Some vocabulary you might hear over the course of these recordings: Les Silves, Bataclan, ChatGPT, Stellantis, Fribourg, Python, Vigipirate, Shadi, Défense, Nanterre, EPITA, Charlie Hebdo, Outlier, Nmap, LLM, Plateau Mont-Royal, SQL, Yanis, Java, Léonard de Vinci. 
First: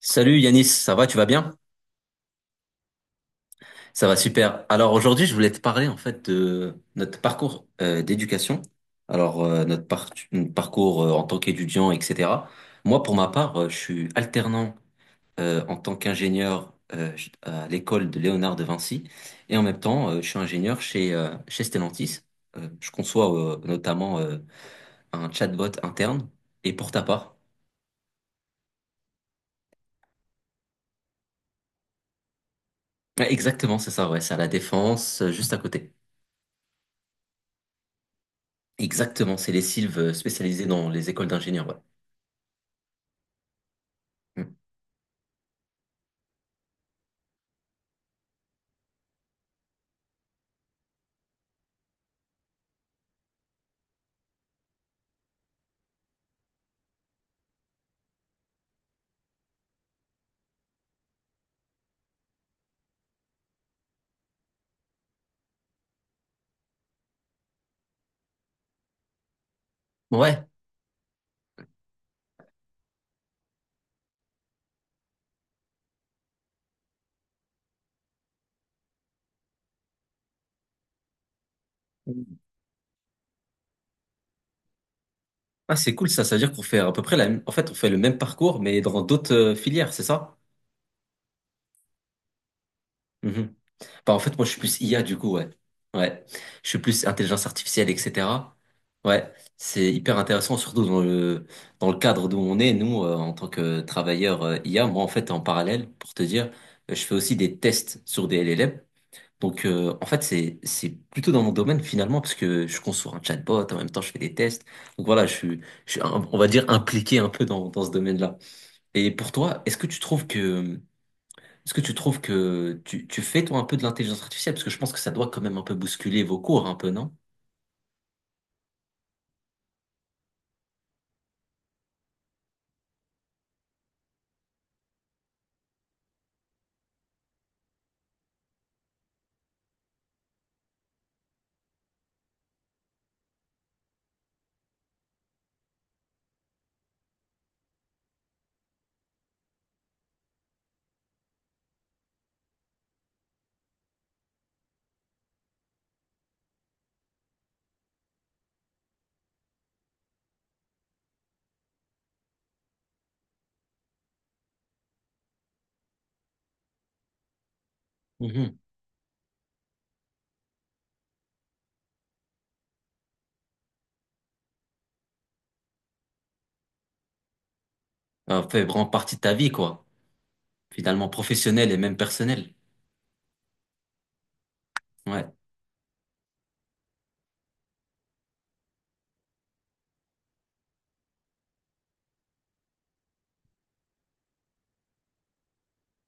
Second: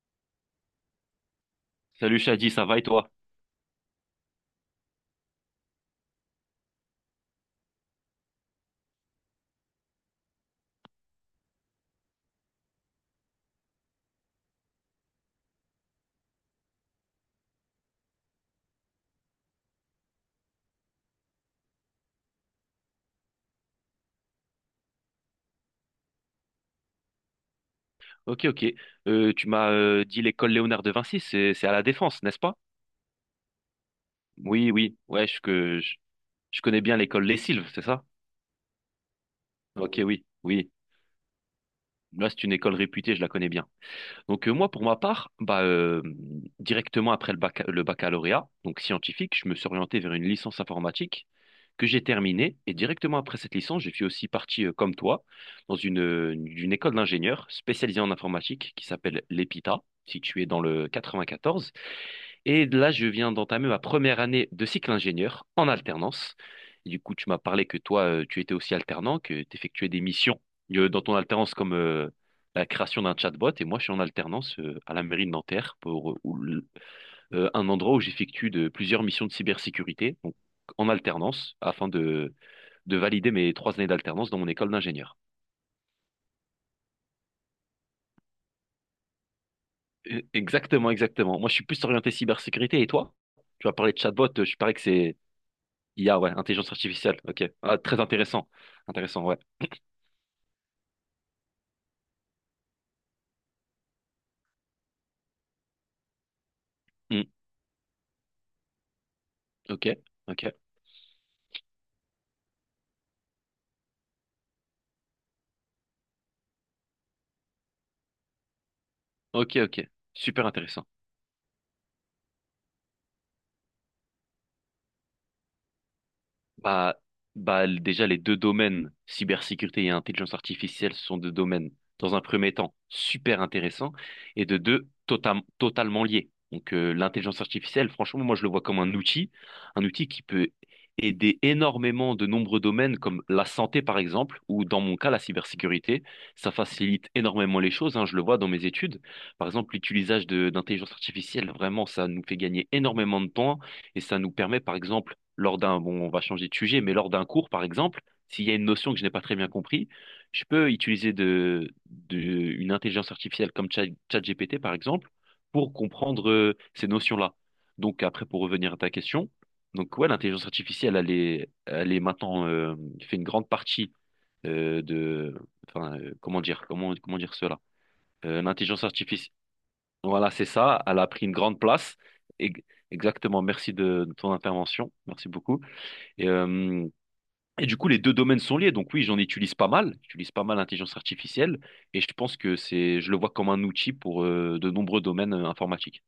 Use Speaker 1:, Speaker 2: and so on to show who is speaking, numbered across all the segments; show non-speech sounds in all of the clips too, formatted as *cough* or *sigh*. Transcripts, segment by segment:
Speaker 1: Salut Yanis, ça va, tu vas bien?
Speaker 2: Salut Shadi, ça va et toi?
Speaker 1: Ça va super. Alors aujourd'hui, je voulais te parler en fait de notre parcours d'éducation. Alors notre parcours en tant qu'étudiant, etc. Moi, pour ma part, je suis alternant en tant qu'ingénieur à l'école de Léonard de Vinci et en même temps, je suis ingénieur chez Stellantis. Je conçois notamment un chatbot interne. Et pour ta part?
Speaker 2: Ok, ok. Tu m'as dit l'école Léonard de Vinci, c'est à la Défense, n'est-ce pas?
Speaker 1: Ouais, exactement, c'est ça, ouais, c'est à la
Speaker 2: Oui, oui.
Speaker 1: Défense,
Speaker 2: Ouais,
Speaker 1: juste à côté.
Speaker 2: je connais bien l'école Les Silves, c'est ça?
Speaker 1: Exactement, c'est les
Speaker 2: Ok,
Speaker 1: sylves
Speaker 2: oui,
Speaker 1: spécialisés
Speaker 2: oui.
Speaker 1: dans les écoles d'ingénieurs, ouais.
Speaker 2: Là, c'est une école réputée, je la connais bien. Donc
Speaker 1: Mm.
Speaker 2: moi, pour ma part, directement après le baccalauréat, donc scientifique, je me suis orienté vers une licence informatique que j'ai terminée. Et directement après cette licence, je suis aussi parti, comme toi, dans une école d'ingénieurs spécialisée en informatique qui s'appelle l'EPITA, située dans le 94. Et là, je viens d'entamer ma première année de cycle ingénieur en alternance. Et du coup, tu m'as parlé que toi, tu étais aussi alternant, que tu effectuais des missions
Speaker 1: Ouais.
Speaker 2: dans ton alternance comme la création d'un chatbot. Et moi, je suis en alternance à la mairie de Nanterre pour un endroit où j'effectue de plusieurs missions de cybersécurité, donc en alternance, de valider mes 3 années d'alternance dans mon école d'ingénieur.
Speaker 1: Ah, c'est cool ça, ça veut dire qu'on fait à peu près la même. En fait, on fait le même parcours, mais dans d'autres filières, c'est ça?
Speaker 2: Exactement, exactement. Moi, je suis plus orienté cybersécurité. Et toi?
Speaker 1: Mhm.
Speaker 2: Tu vas parler de
Speaker 1: Bah, en
Speaker 2: chatbot,
Speaker 1: fait, moi, je
Speaker 2: je
Speaker 1: suis
Speaker 2: parie
Speaker 1: plus
Speaker 2: que
Speaker 1: IA, du
Speaker 2: c'est
Speaker 1: coup, ouais.
Speaker 2: I a,
Speaker 1: Ouais.
Speaker 2: ouais,
Speaker 1: Je
Speaker 2: intelligence
Speaker 1: suis plus
Speaker 2: artificielle, ok.
Speaker 1: intelligence
Speaker 2: Ah,
Speaker 1: artificielle,
Speaker 2: très intéressant.
Speaker 1: etc.
Speaker 2: Intéressant,
Speaker 1: Ouais.
Speaker 2: ouais.
Speaker 1: C'est hyper intéressant, surtout dans le cadre d'où on est, nous, en tant que travailleurs IA. Moi, en fait, en parallèle, pour te dire, je fais
Speaker 2: Hmm.
Speaker 1: aussi des tests sur des LLM. Donc,
Speaker 2: Ok,
Speaker 1: en fait,
Speaker 2: ok,
Speaker 1: c'est plutôt dans mon domaine finalement, parce que je conçois un chatbot, en même temps, je fais des tests. Donc voilà, je suis on va dire, impliqué un peu dans ce domaine-là. Et pour
Speaker 2: ok,
Speaker 1: toi,
Speaker 2: ok. Super intéressant.
Speaker 1: est-ce que tu trouves que tu fais, toi, un peu de l'intelligence artificielle? Parce que je pense que ça doit quand même un peu bousculer vos cours, un peu,
Speaker 2: Bah,
Speaker 1: non?
Speaker 2: déjà, les deux domaines, cybersécurité et intelligence artificielle, ce sont deux domaines, dans un premier temps, super intéressants, et de deux, totalement liés. Donc, l'intelligence artificielle, franchement, moi, je le vois comme un outil qui peut aider énormément de nombreux domaines, comme la santé, par exemple, ou dans mon cas, la cybersécurité. Ça facilite énormément les choses, hein, je le vois dans mes études. Par exemple, l'utilisation de d'intelligence artificielle, vraiment, ça nous fait gagner énormément de temps, et ça nous permet, par exemple, lors d'un, bon, on va changer de sujet, mais lors d'un cours, par exemple, s'il y a une notion que je n'ai pas très bien compris, je peux utiliser une intelligence artificielle comme ChatGPT, par exemple, pour comprendre ces notions-là. Donc après, pour
Speaker 1: Mhm.
Speaker 2: revenir à ta question, donc ouais, l'intelligence artificielle, elle est maintenant, fait une grande partie euh, de, enfin, comment dire, comment dire cela?
Speaker 1: Ça fait
Speaker 2: L'intelligence
Speaker 1: vraiment partie de
Speaker 2: artificielle,
Speaker 1: ta vie, quoi.
Speaker 2: voilà, c'est ça, elle a
Speaker 1: Finalement,
Speaker 2: pris une grande
Speaker 1: professionnelle et même
Speaker 2: place.
Speaker 1: personnelle.
Speaker 2: Ex- Exactement, merci de ton intervention, merci
Speaker 1: Ouais.
Speaker 2: beaucoup. Et, euh, et du coup, les deux domaines sont liés. Donc oui, j'en utilise pas mal. J'utilise pas mal l'intelligence artificielle et je pense que c'est, je le vois comme un outil pour de nombreux domaines informatiques.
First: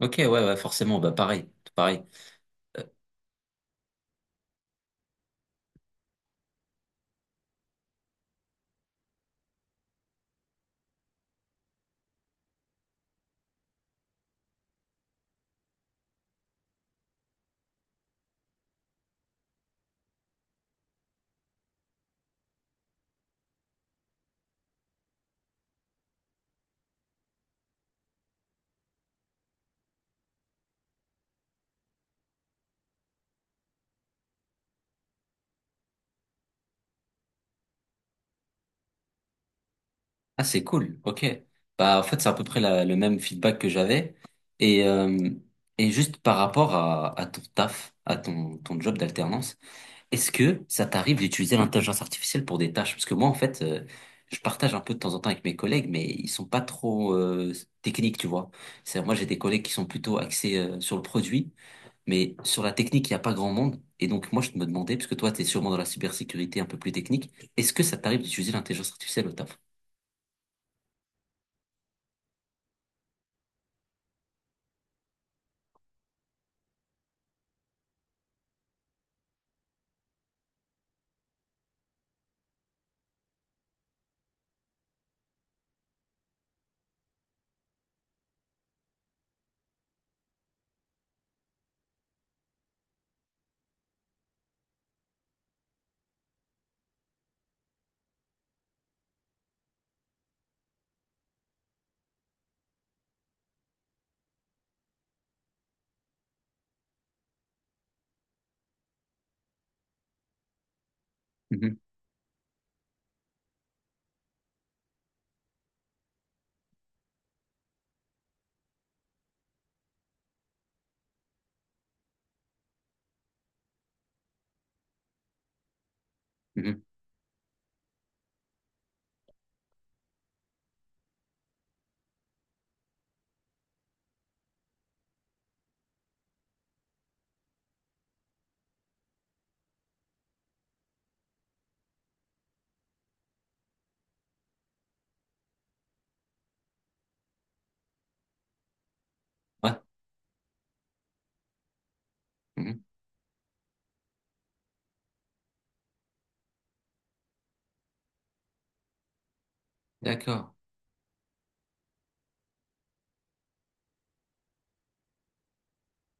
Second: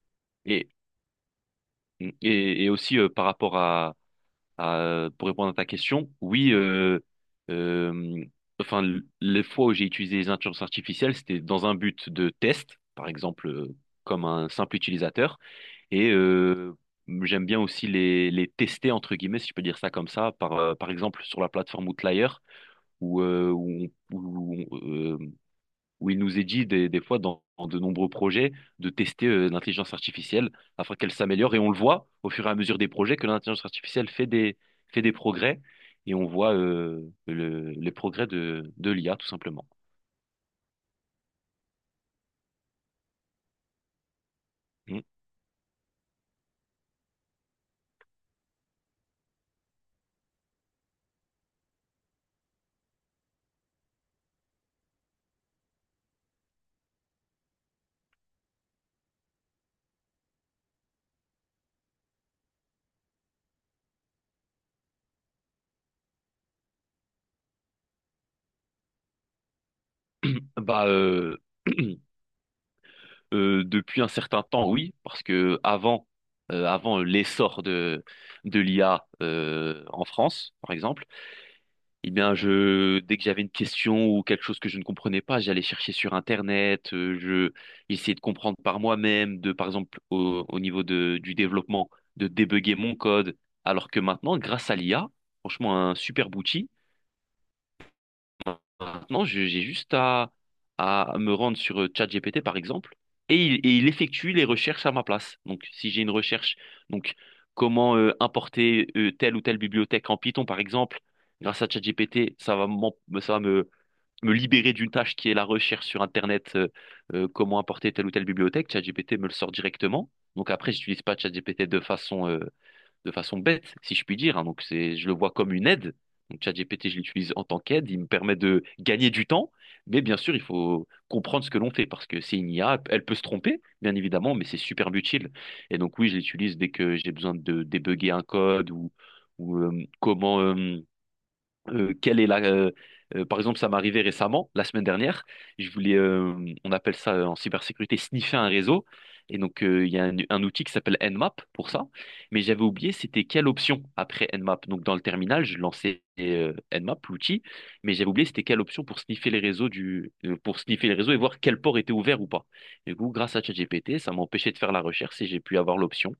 Speaker 1: Ok, ouais, ouais,
Speaker 2: Et
Speaker 1: forcément, bah pareil, pareil.
Speaker 2: mmh, et aussi par rapport à, pour répondre à ta question, oui, euh, enfin les fois où j'ai utilisé les intelligences artificielles, c'était dans un but de test, par exemple, comme un simple utilisateur. Et j'aime bien aussi les tester, entre guillemets, si je peux dire ça comme ça, par exemple sur la plateforme Outlier, où, euh, où, on- où, on- euh, où il nous est dit des fois dans de nombreux projets de tester l'intelligence artificielle afin qu'elle s'améliore. Et on le voit au fur et à mesure des projets que l'intelligence artificielle fait des progrès. Et on voit les progrès de l'IA, tout simplement.
Speaker 1: Ah, c'est cool, ok. Bah, en fait, c'est à peu près le même feedback que j'avais. Et,
Speaker 2: Mm.
Speaker 1: euh, et juste par rapport à ton taf, à ton job d'alternance, est-ce que ça t'arrive d'utiliser l'intelligence artificielle pour des tâches? Parce que moi, en fait, je partage un peu de temps en temps avec mes collègues, mais ils sont pas trop techniques, tu vois. C'est-à-dire, moi, j'ai des collègues qui sont plutôt axés sur le produit, mais sur la technique, il n'y a pas grand monde. Et donc, moi, je me demandais, parce que toi, tu es sûrement dans la cybersécurité un peu plus technique, est-ce que ça t'arrive d'utiliser l'intelligence artificielle au taf?
Speaker 2: Bah, euh, *clears throat* depuis un certain temps, oui, parce que avant, avant l'essor de l'IA en France, par exemple, eh bien, je, dès que j'avais une question ou quelque chose que je ne comprenais pas, j'allais chercher sur Internet, je j'essayais de comprendre par moi-même, par exemple, au niveau du développement, de débugger mon code, alors que maintenant, grâce à l'IA, franchement, un super outil. Maintenant, j'ai juste à me rendre sur ChatGPT, par exemple, et il effectue les recherches à ma place. Donc, si j'ai une recherche, donc comment importer telle ou telle bibliothèque en Python, par exemple, grâce à
Speaker 1: Mhm,
Speaker 2: ChatGPT, ça va me, me libérer d'une tâche qui est la recherche sur Internet, comment importer telle ou telle bibliothèque. ChatGPT me le sort directement. Donc après, j'utilise pas ChatGPT de façon bête, si je puis dire, hein. Donc c'est, je le vois comme une aide. Donc
Speaker 1: mhm.
Speaker 2: ChatGPT, je l'utilise en tant qu'aide. Il me permet de gagner du temps, mais bien sûr, il faut comprendre ce que l'on fait parce que c'est une IA. Elle peut se tromper, bien évidemment, mais c'est super utile. Et donc oui, je l'utilise dès que j'ai besoin de débugger un code ou comment. Quelle est la, par exemple, ça m'est arrivé récemment, la semaine dernière. Je voulais, on appelle ça en cybersécurité, sniffer un réseau. Et donc,
Speaker 1: Ouais.
Speaker 2: il y a un outil qui s'appelle Nmap pour ça. Mais j'avais
Speaker 1: Mhm.
Speaker 2: oublié, c'était quelle option après Nmap. Donc, dans le terminal, je lançais Nmap, l'outil, mais j'avais oublié, c'était quelle option pour sniffer les réseaux
Speaker 1: D'accord.
Speaker 2: pour sniffer les réseaux et voir quel port était ouvert ou pas. Du coup, grâce à ChatGPT, ça m'a empêché de faire la recherche et j'ai pu avoir l'option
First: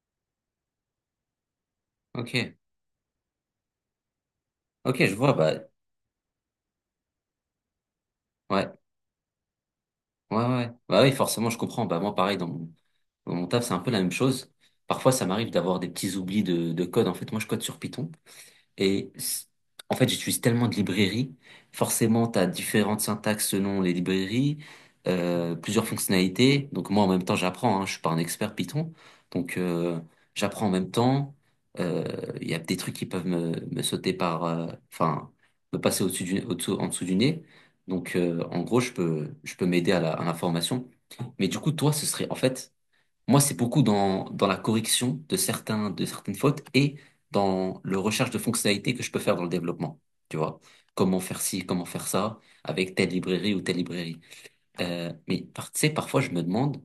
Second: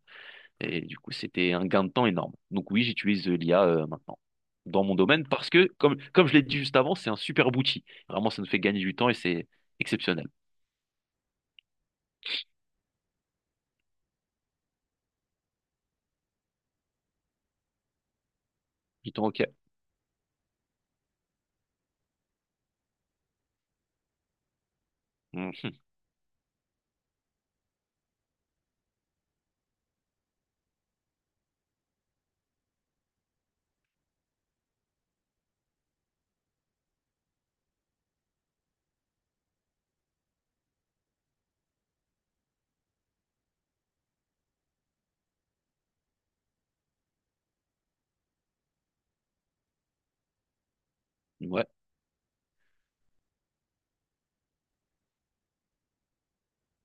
Speaker 2: et du coup, c'était un gain de temps énorme.
Speaker 1: Ok.
Speaker 2: Donc oui, j'utilise l'IA maintenant dans mon
Speaker 1: Ok, je
Speaker 2: domaine
Speaker 1: vois.
Speaker 2: parce
Speaker 1: Bah,
Speaker 2: que, comme je l'ai dit juste avant, c'est un super outil. Vraiment, ça nous fait
Speaker 1: ouais.
Speaker 2: gagner du temps et c'est exceptionnel.
Speaker 1: Ouais, ouais. Ouais. Bah oui, forcément, je comprends. Bah, moi, pareil, dans mon taf, c'est un peu la même chose. Parfois, ça m'arrive d'avoir des petits oublis de code. En fait, moi, je code sur Python. Et
Speaker 2: Du temps, ok.
Speaker 1: c- En fait, j'utilise tellement de librairies. Forcément, tu as différentes syntaxes selon les librairies,
Speaker 2: Mhm.
Speaker 1: plusieurs fonctionnalités. Donc moi, en même temps, j'apprends. Hein, je suis pas un expert Python. Donc j'apprends en même temps. Euh, Il y a des trucs qui peuvent me sauter par. Enfin, me passer au-dessus du, au-dessous, en dessous du nez. Donc en gros, je peux m'aider à l'information. Mais du coup, toi, ce serait en fait. Moi, c'est beaucoup dans la correction de de certaines fautes et dans le recherche de fonctionnalités que je peux faire dans le développement. Tu vois, comment faire ci,
Speaker 2: Ouais.
Speaker 1: comment faire ça avec telle librairie ou telle librairie. Mais tu sais, parfois, je me demande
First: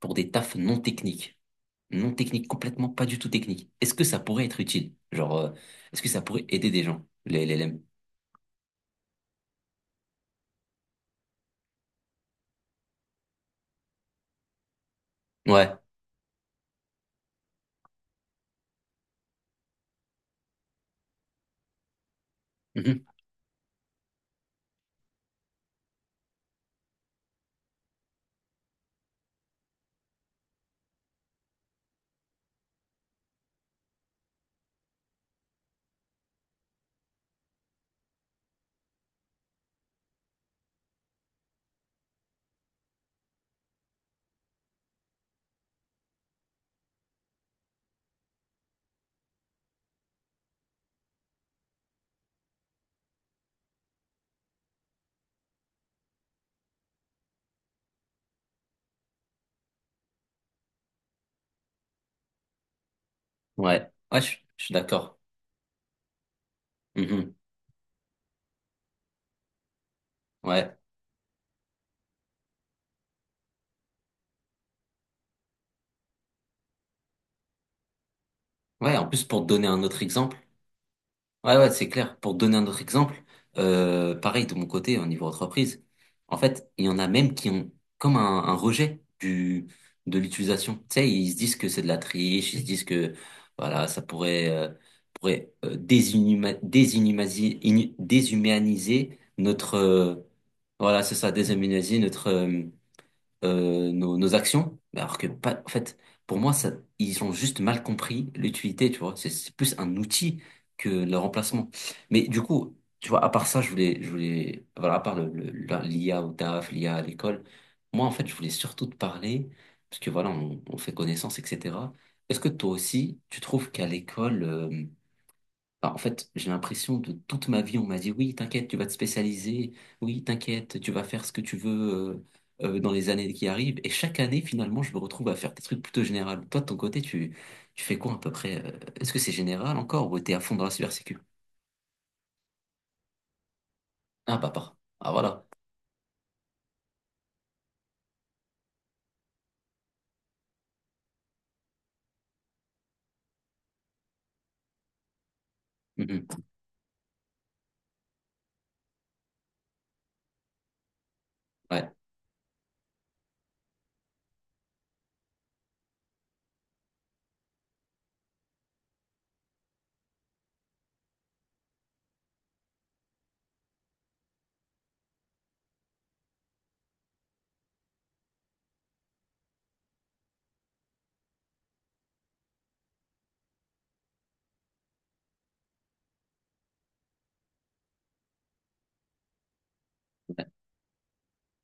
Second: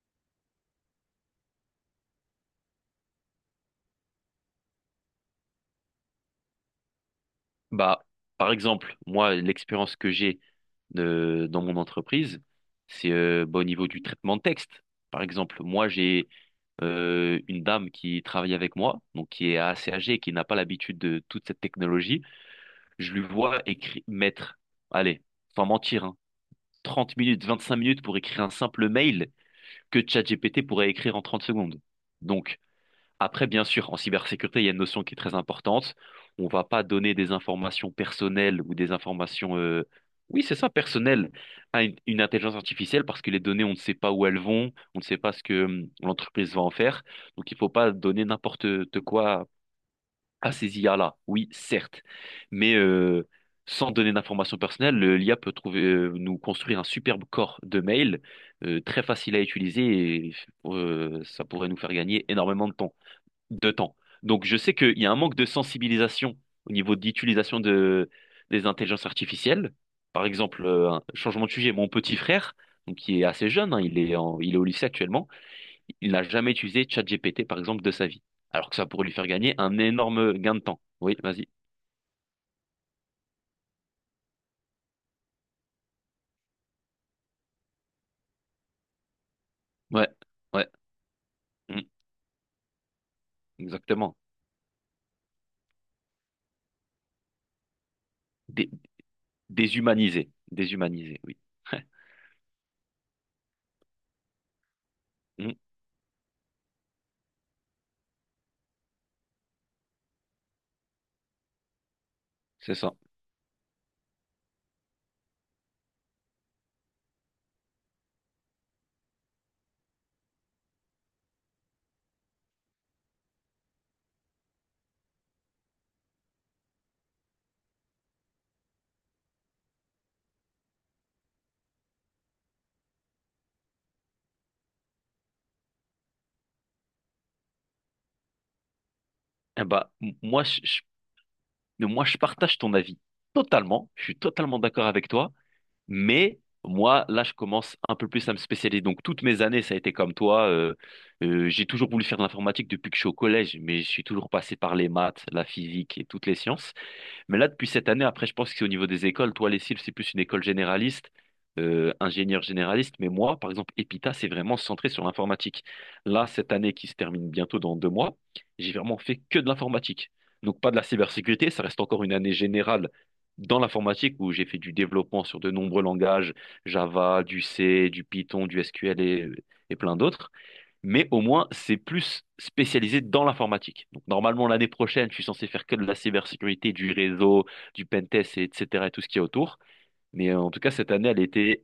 Speaker 1: pour des tafs non techniques, non techniques, complètement pas du tout techniques, est-ce que ça pourrait être utile? Genre, est-ce que ça pourrait aider des gens, les LLM?
Speaker 2: Bah, par exemple, moi, l'expérience que j'ai dans mon entreprise, c'est au niveau du traitement de texte. Par exemple,
Speaker 1: Ouais.
Speaker 2: moi, j'ai une dame qui travaille avec moi, donc qui est assez âgée et qui n'a pas l'habitude de toute cette technologie.
Speaker 1: Mhm.
Speaker 2: Je lui vois mettre, allez, sans mentir, hein, 30 minutes, 25 minutes pour écrire un simple mail que ChatGPT pourrait écrire en 30 secondes. Donc, après, bien sûr, en cybersécurité, il y a une notion qui est très importante. On ne va pas donner des informations personnelles ou des informations, oui, c'est ça, personnelles à une intelligence artificielle parce que les données, on ne sait pas où elles vont, on ne sait pas ce que l'entreprise va en faire. Donc, il ne faut pas donner n'importe quoi à ces IA-là. Oui, certes, mais sans donner d'informations personnelles, l'IA peut trouver, nous construire un superbe corps de mail très facile à utiliser et ça pourrait nous faire gagner énormément de
Speaker 1: Ouais,
Speaker 2: temps.
Speaker 1: ouais, je
Speaker 2: Donc je
Speaker 1: je suis
Speaker 2: sais qu'il y a un
Speaker 1: d'accord.
Speaker 2: manque de sensibilisation au niveau de
Speaker 1: Mhm.
Speaker 2: l'utilisation des intelligences artificielles. Par exemple,
Speaker 1: Ouais,
Speaker 2: un changement de sujet, mon petit frère, donc, qui est assez jeune, hein, il est il est au lycée actuellement, il n'a jamais utilisé ChatGPT, par exemple, de sa vie. Alors que ça
Speaker 1: ouais. En
Speaker 2: pourrait lui
Speaker 1: plus,
Speaker 2: faire
Speaker 1: pour te
Speaker 2: gagner
Speaker 1: donner
Speaker 2: un
Speaker 1: un autre
Speaker 2: énorme
Speaker 1: exemple.
Speaker 2: gain de temps. Oui, vas-y.
Speaker 1: Ouais, ouais, c'est clair. Pour donner un autre exemple, pareil de mon côté, au niveau entreprise, en fait, il y en a même qui ont comme un rejet
Speaker 2: Ouais,
Speaker 1: de
Speaker 2: ouais,
Speaker 1: l'utilisation. Tu sais, ils se disent que c'est
Speaker 2: mm,
Speaker 1: de la triche, ils se disent que voilà, ça
Speaker 2: exactement.
Speaker 1: pourrait, euh, pourrait euh,
Speaker 2: Dé-
Speaker 1: déshumaniser notre.
Speaker 2: déshumanisé.
Speaker 1: Voilà, c'est
Speaker 2: Déshumanisé,
Speaker 1: ça,
Speaker 2: oui. *laughs*
Speaker 1: déshumaniser nos actions, alors que
Speaker 2: Mm,
Speaker 1: pas, en fait, pour moi, ça, ils ont juste mal compris l'utilité, tu vois. C'est plus un outil que le remplacement. Mais du
Speaker 2: c'est
Speaker 1: coup,
Speaker 2: ça.
Speaker 1: tu vois, à part ça, voilà, à part l'IA au taf, l'IA à l'école, moi, en fait, je voulais surtout te parler, parce que voilà, on fait connaissance, etc. Est-ce que toi aussi, tu trouves qu'à l'école, alors, en fait, j'ai l'impression de toute ma vie, on m'a dit, oui, t'inquiète, tu vas te spécialiser, oui, t'inquiète, tu vas faire ce que tu veux dans les années qui arrivent. Et chaque année, finalement, je me retrouve à faire des trucs plutôt généraux. Toi, de ton côté, tu fais quoi à peu près? Est-ce que c'est
Speaker 2: Eh
Speaker 1: général
Speaker 2: bah,
Speaker 1: encore ou t'es à fond dans la cybersécu?
Speaker 2: moi, je partage ton avis totalement. Je suis
Speaker 1: Ah bah,
Speaker 2: totalement d'accord avec
Speaker 1: ah
Speaker 2: toi.
Speaker 1: voilà.
Speaker 2: Mais moi, là, je commence un peu plus à me spécialiser. Donc, toutes mes années, ça a été comme toi. J'ai toujours voulu faire de l'informatique depuis que je suis au collège, mais je suis toujours passé par les maths, la physique et toutes les
Speaker 1: Mhm.
Speaker 2: sciences. Mais là, depuis cette année, après, je pense que c'est au niveau des écoles. Toi, les Cils, c'est plus une école généraliste,
Speaker 1: Ouais.
Speaker 2: ingénieur généraliste. Mais moi, par exemple, Epita, c'est vraiment centré sur l'informatique. Là, cette année qui se termine bientôt dans 2 mois, j'ai vraiment fait que de l'informatique. Donc, pas de la cybersécurité. Ça reste encore une année générale dans l'informatique où j'ai fait du développement sur de nombreux langages, Java, du C, du Python, du SQL et plein d'autres, mais au moins, c'est plus spécialisé dans l'informatique. Donc, normalement, l'année prochaine, je suis censé faire que de la cybersécurité, du réseau, du pentest, et etc., et tout ce qu'il y a autour. Mais
Speaker 1: Ouais.
Speaker 2: en tout cas, cette année, elle était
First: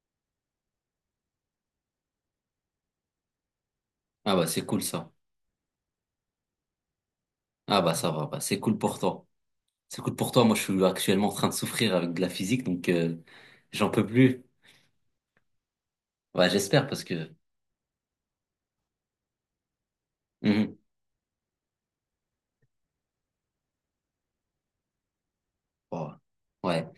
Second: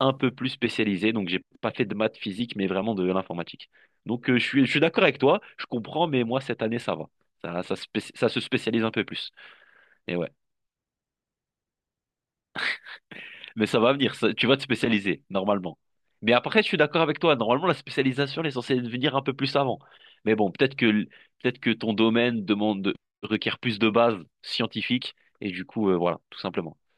Speaker 2: un peu plus spécialisée. Donc, j'ai pas fait de maths physique, mais vraiment de l'informatique. Donc,
Speaker 1: Ah bah, c'est
Speaker 2: je suis
Speaker 1: cool
Speaker 2: d'accord
Speaker 1: ça.
Speaker 2: avec toi, je comprends, mais moi, cette année, ça va.
Speaker 1: Ah bah, ça va,
Speaker 2: Ça
Speaker 1: bah,
Speaker 2: se
Speaker 1: c'est cool
Speaker 2: spécialise un
Speaker 1: pour
Speaker 2: peu
Speaker 1: toi.
Speaker 2: plus.
Speaker 1: C'est cool
Speaker 2: Et ouais.
Speaker 1: pour toi. Moi, je suis actuellement en train de souffrir avec de la physique, donc
Speaker 2: Mais ça
Speaker 1: j'en
Speaker 2: va
Speaker 1: peux
Speaker 2: venir,
Speaker 1: plus.
Speaker 2: tu vas te spécialiser, normalement. Mais
Speaker 1: Ouais,
Speaker 2: après, je suis
Speaker 1: j'espère
Speaker 2: d'accord
Speaker 1: parce
Speaker 2: avec
Speaker 1: que.
Speaker 2: toi, normalement, la spécialisation, elle est censée venir un peu plus avant. Mais bon,
Speaker 1: Mhm.
Speaker 2: peut-être que ton domaine demande, requiert plus de bases scientifiques, et du coup,
Speaker 1: Ouais.
Speaker 2: voilà, tout simplement.
Speaker 1: Ouais.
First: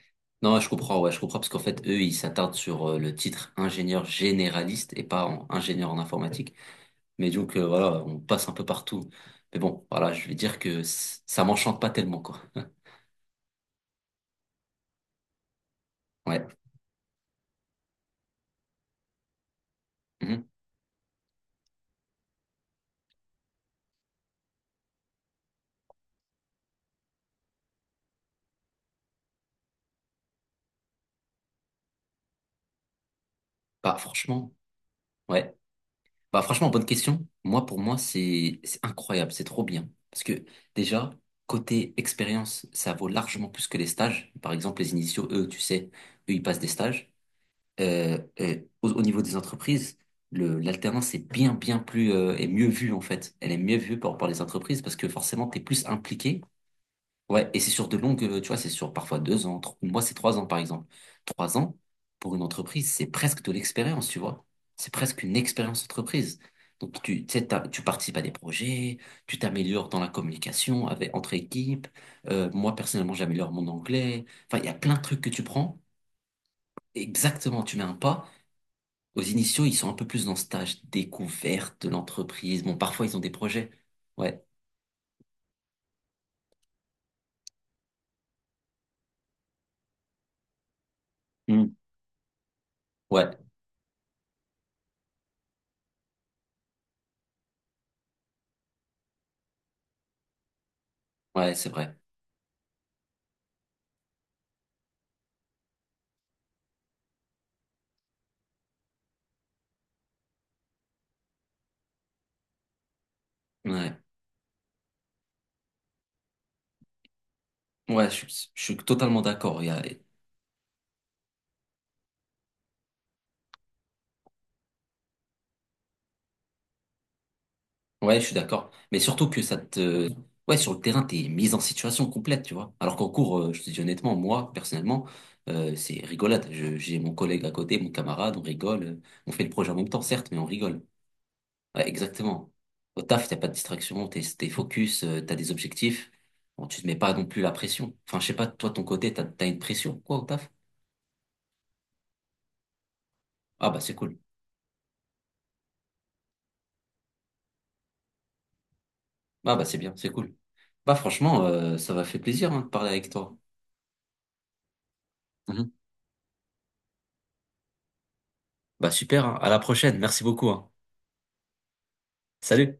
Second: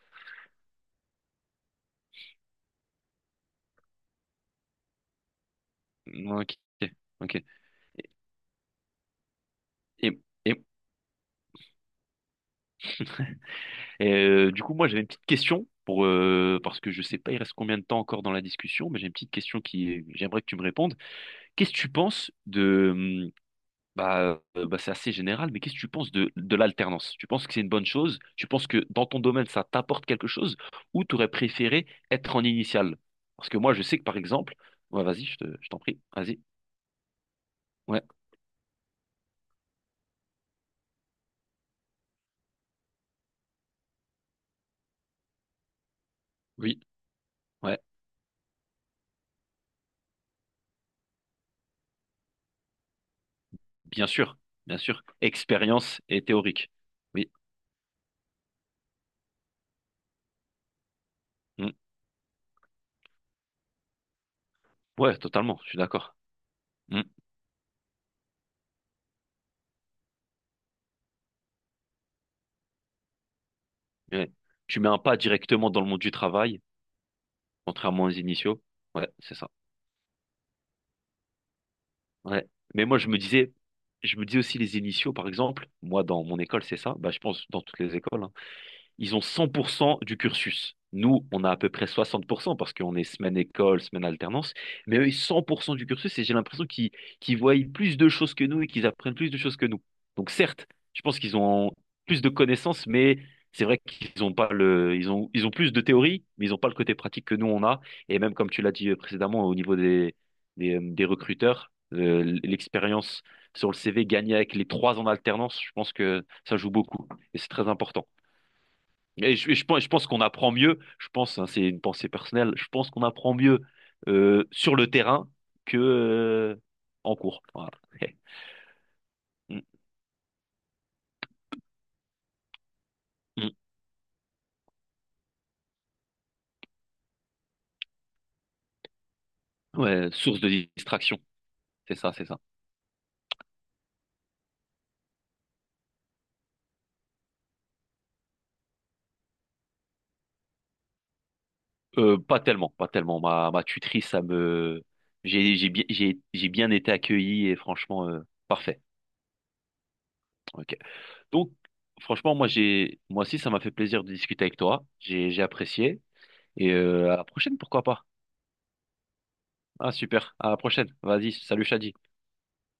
Speaker 1: Non, je comprends, ouais, je comprends parce qu'en fait, eux, ils s'attardent sur le titre ingénieur généraliste et pas en ingénieur en
Speaker 2: Ok,
Speaker 1: informatique. Mais
Speaker 2: ok.
Speaker 1: donc, voilà, on passe un peu partout. Mais bon, voilà,
Speaker 2: Et,
Speaker 1: je vais dire
Speaker 2: et,
Speaker 1: que ça m'enchante pas tellement, quoi. *laughs*
Speaker 2: et, du coup, moi, j'avais une petite question,
Speaker 1: Ouais.
Speaker 2: parce que je sais pas, il reste combien de temps encore dans la discussion, mais j'ai une petite question qui, j'aimerais que
Speaker 1: Mhm.
Speaker 2: tu me répondes. Qu'est-ce que tu penses de bah, bah, c'est assez général, mais qu'est-ce que tu penses de l'alternance? Tu penses que c'est une bonne chose? Tu penses que dans ton domaine, ça t'apporte quelque chose? Ou tu aurais préféré être en initial? Parce que moi, je
Speaker 1: Bah,
Speaker 2: sais que par
Speaker 1: franchement,
Speaker 2: exemple, ouais, vas-y,
Speaker 1: ouais.
Speaker 2: je t'en prie, vas-y.
Speaker 1: Bah, franchement, bonne question. Moi, pour moi,
Speaker 2: Ouais,
Speaker 1: c'est incroyable, c'est trop bien. Parce que déjà, côté expérience, ça vaut largement plus que les stages. Par exemple, les initiaux, eux, tu sais, eux, ils passent des
Speaker 2: oui,
Speaker 1: stages.
Speaker 2: ouais,
Speaker 1: Au niveau des entreprises, l'alternance est bien plus, est mieux vue, en fait. Elle est mieux vue
Speaker 2: bien
Speaker 1: par
Speaker 2: sûr,
Speaker 1: les
Speaker 2: bien
Speaker 1: entreprises parce
Speaker 2: sûr.
Speaker 1: que forcément, t'es plus
Speaker 2: Expérience et
Speaker 1: impliqué.
Speaker 2: théorique. Oui,
Speaker 1: Ouais, et c'est sur de longues, tu vois, c'est sur parfois 2 ans, moi, c'est 3 ans, par exemple. Trois
Speaker 2: hmm.
Speaker 1: ans, pour une entreprise, c'est presque de l'expérience, tu vois. C'est
Speaker 2: Ouais,
Speaker 1: presque une
Speaker 2: totalement, je suis
Speaker 1: expérience
Speaker 2: d'accord.
Speaker 1: entreprise. Donc,
Speaker 2: Hmm.
Speaker 1: tu sais, tu participes à des projets, tu t'améliores dans la communication entre équipes. Moi, personnellement, j'améliore mon anglais.
Speaker 2: Ouais.
Speaker 1: Enfin, il y a
Speaker 2: Tu mets
Speaker 1: plein
Speaker 2: un
Speaker 1: de
Speaker 2: pas
Speaker 1: trucs que tu
Speaker 2: directement
Speaker 1: prends.
Speaker 2: dans le monde du travail,
Speaker 1: Exactement, tu mets un
Speaker 2: contrairement aux
Speaker 1: pas.
Speaker 2: initiaux. Ouais,
Speaker 1: Aux
Speaker 2: c'est ça.
Speaker 1: initiaux, ils sont un peu plus dans ce stage découverte de
Speaker 2: Ouais.
Speaker 1: l'entreprise. Bon,
Speaker 2: Mais moi,
Speaker 1: parfois,
Speaker 2: je
Speaker 1: ils
Speaker 2: me
Speaker 1: ont des
Speaker 2: disais,
Speaker 1: projets.
Speaker 2: je me dis
Speaker 1: Ouais.
Speaker 2: aussi les initiaux, par exemple, moi, dans mon école, c'est ça, bah, je pense dans toutes les écoles, hein, ils ont 100% du cursus. Nous, on a à peu
Speaker 1: Hmm.
Speaker 2: près 60% parce qu'on est
Speaker 1: Ouais.
Speaker 2: semaine école, semaine alternance, mais eux, ils ont 100% du cursus et j'ai l'impression qu'ils voient plus de choses que nous et qu'ils apprennent plus de choses que nous. Donc certes, je pense qu'ils
Speaker 1: Ouais, c'est
Speaker 2: ont
Speaker 1: vrai.
Speaker 2: plus de connaissances, mais c'est vrai qu'ils ont pas le, ils ont plus de théorie, mais ils n'ont pas le côté pratique que nous on a. Et même comme tu l'as dit précédemment, au niveau des recruteurs, l'expérience sur le
Speaker 1: Ouais.
Speaker 2: CV gagnée avec les 3 ans d'alternance, je pense que ça joue beaucoup et c'est très important.
Speaker 1: Ouais, je suis totalement
Speaker 2: Et
Speaker 1: d'accord.
Speaker 2: je pense qu'on apprend mieux, je pense, hein, c'est une pensée personnelle, je pense qu'on apprend mieux sur le terrain que en cours. Voilà. *laughs*
Speaker 1: Ouais, je suis d'accord. Mais surtout que ça
Speaker 2: Mm,
Speaker 1: te. Ouais, sur le terrain, t'es mise en situation complète, tu vois. Alors qu'en cours,
Speaker 2: mm.
Speaker 1: je te dis honnêtement, moi, personnellement, c'est rigolade. J'ai mon collègue à côté, mon camarade, on rigole. On fait le projet en même temps,
Speaker 2: Ouais,
Speaker 1: certes, mais
Speaker 2: source
Speaker 1: on
Speaker 2: de
Speaker 1: rigole.
Speaker 2: distraction,
Speaker 1: Ouais,
Speaker 2: c'est ça, c'est ça.
Speaker 1: exactement. Au taf, t'as pas de distraction, t'es focus, t'as des objectifs. Bon, tu te mets pas non plus la pression. Enfin, je sais pas, toi, ton côté, t'as une pression, quoi, au taf?
Speaker 2: Pas tellement, pas tellement. Ma
Speaker 1: Ah, bah, c'est
Speaker 2: tutrice,
Speaker 1: cool.
Speaker 2: ça me... j'ai bien été accueilli et franchement, parfait.
Speaker 1: Ah, bah, c'est bien, c'est cool.
Speaker 2: Ok.
Speaker 1: Bah, franchement,
Speaker 2: Donc,
Speaker 1: ça m'a fait
Speaker 2: franchement,
Speaker 1: plaisir, hein, de parler avec
Speaker 2: moi
Speaker 1: toi.
Speaker 2: aussi, ça m'a fait plaisir de discuter avec toi. J'ai
Speaker 1: Mhm.
Speaker 2: apprécié. Et à la prochaine, pourquoi pas.
Speaker 1: Bah, super, hein. À la
Speaker 2: Ah,
Speaker 1: prochaine. Merci
Speaker 2: super.
Speaker 1: beaucoup,
Speaker 2: À la
Speaker 1: hein.
Speaker 2: prochaine. Vas-y, salut Shadi.
Speaker 1: Salut.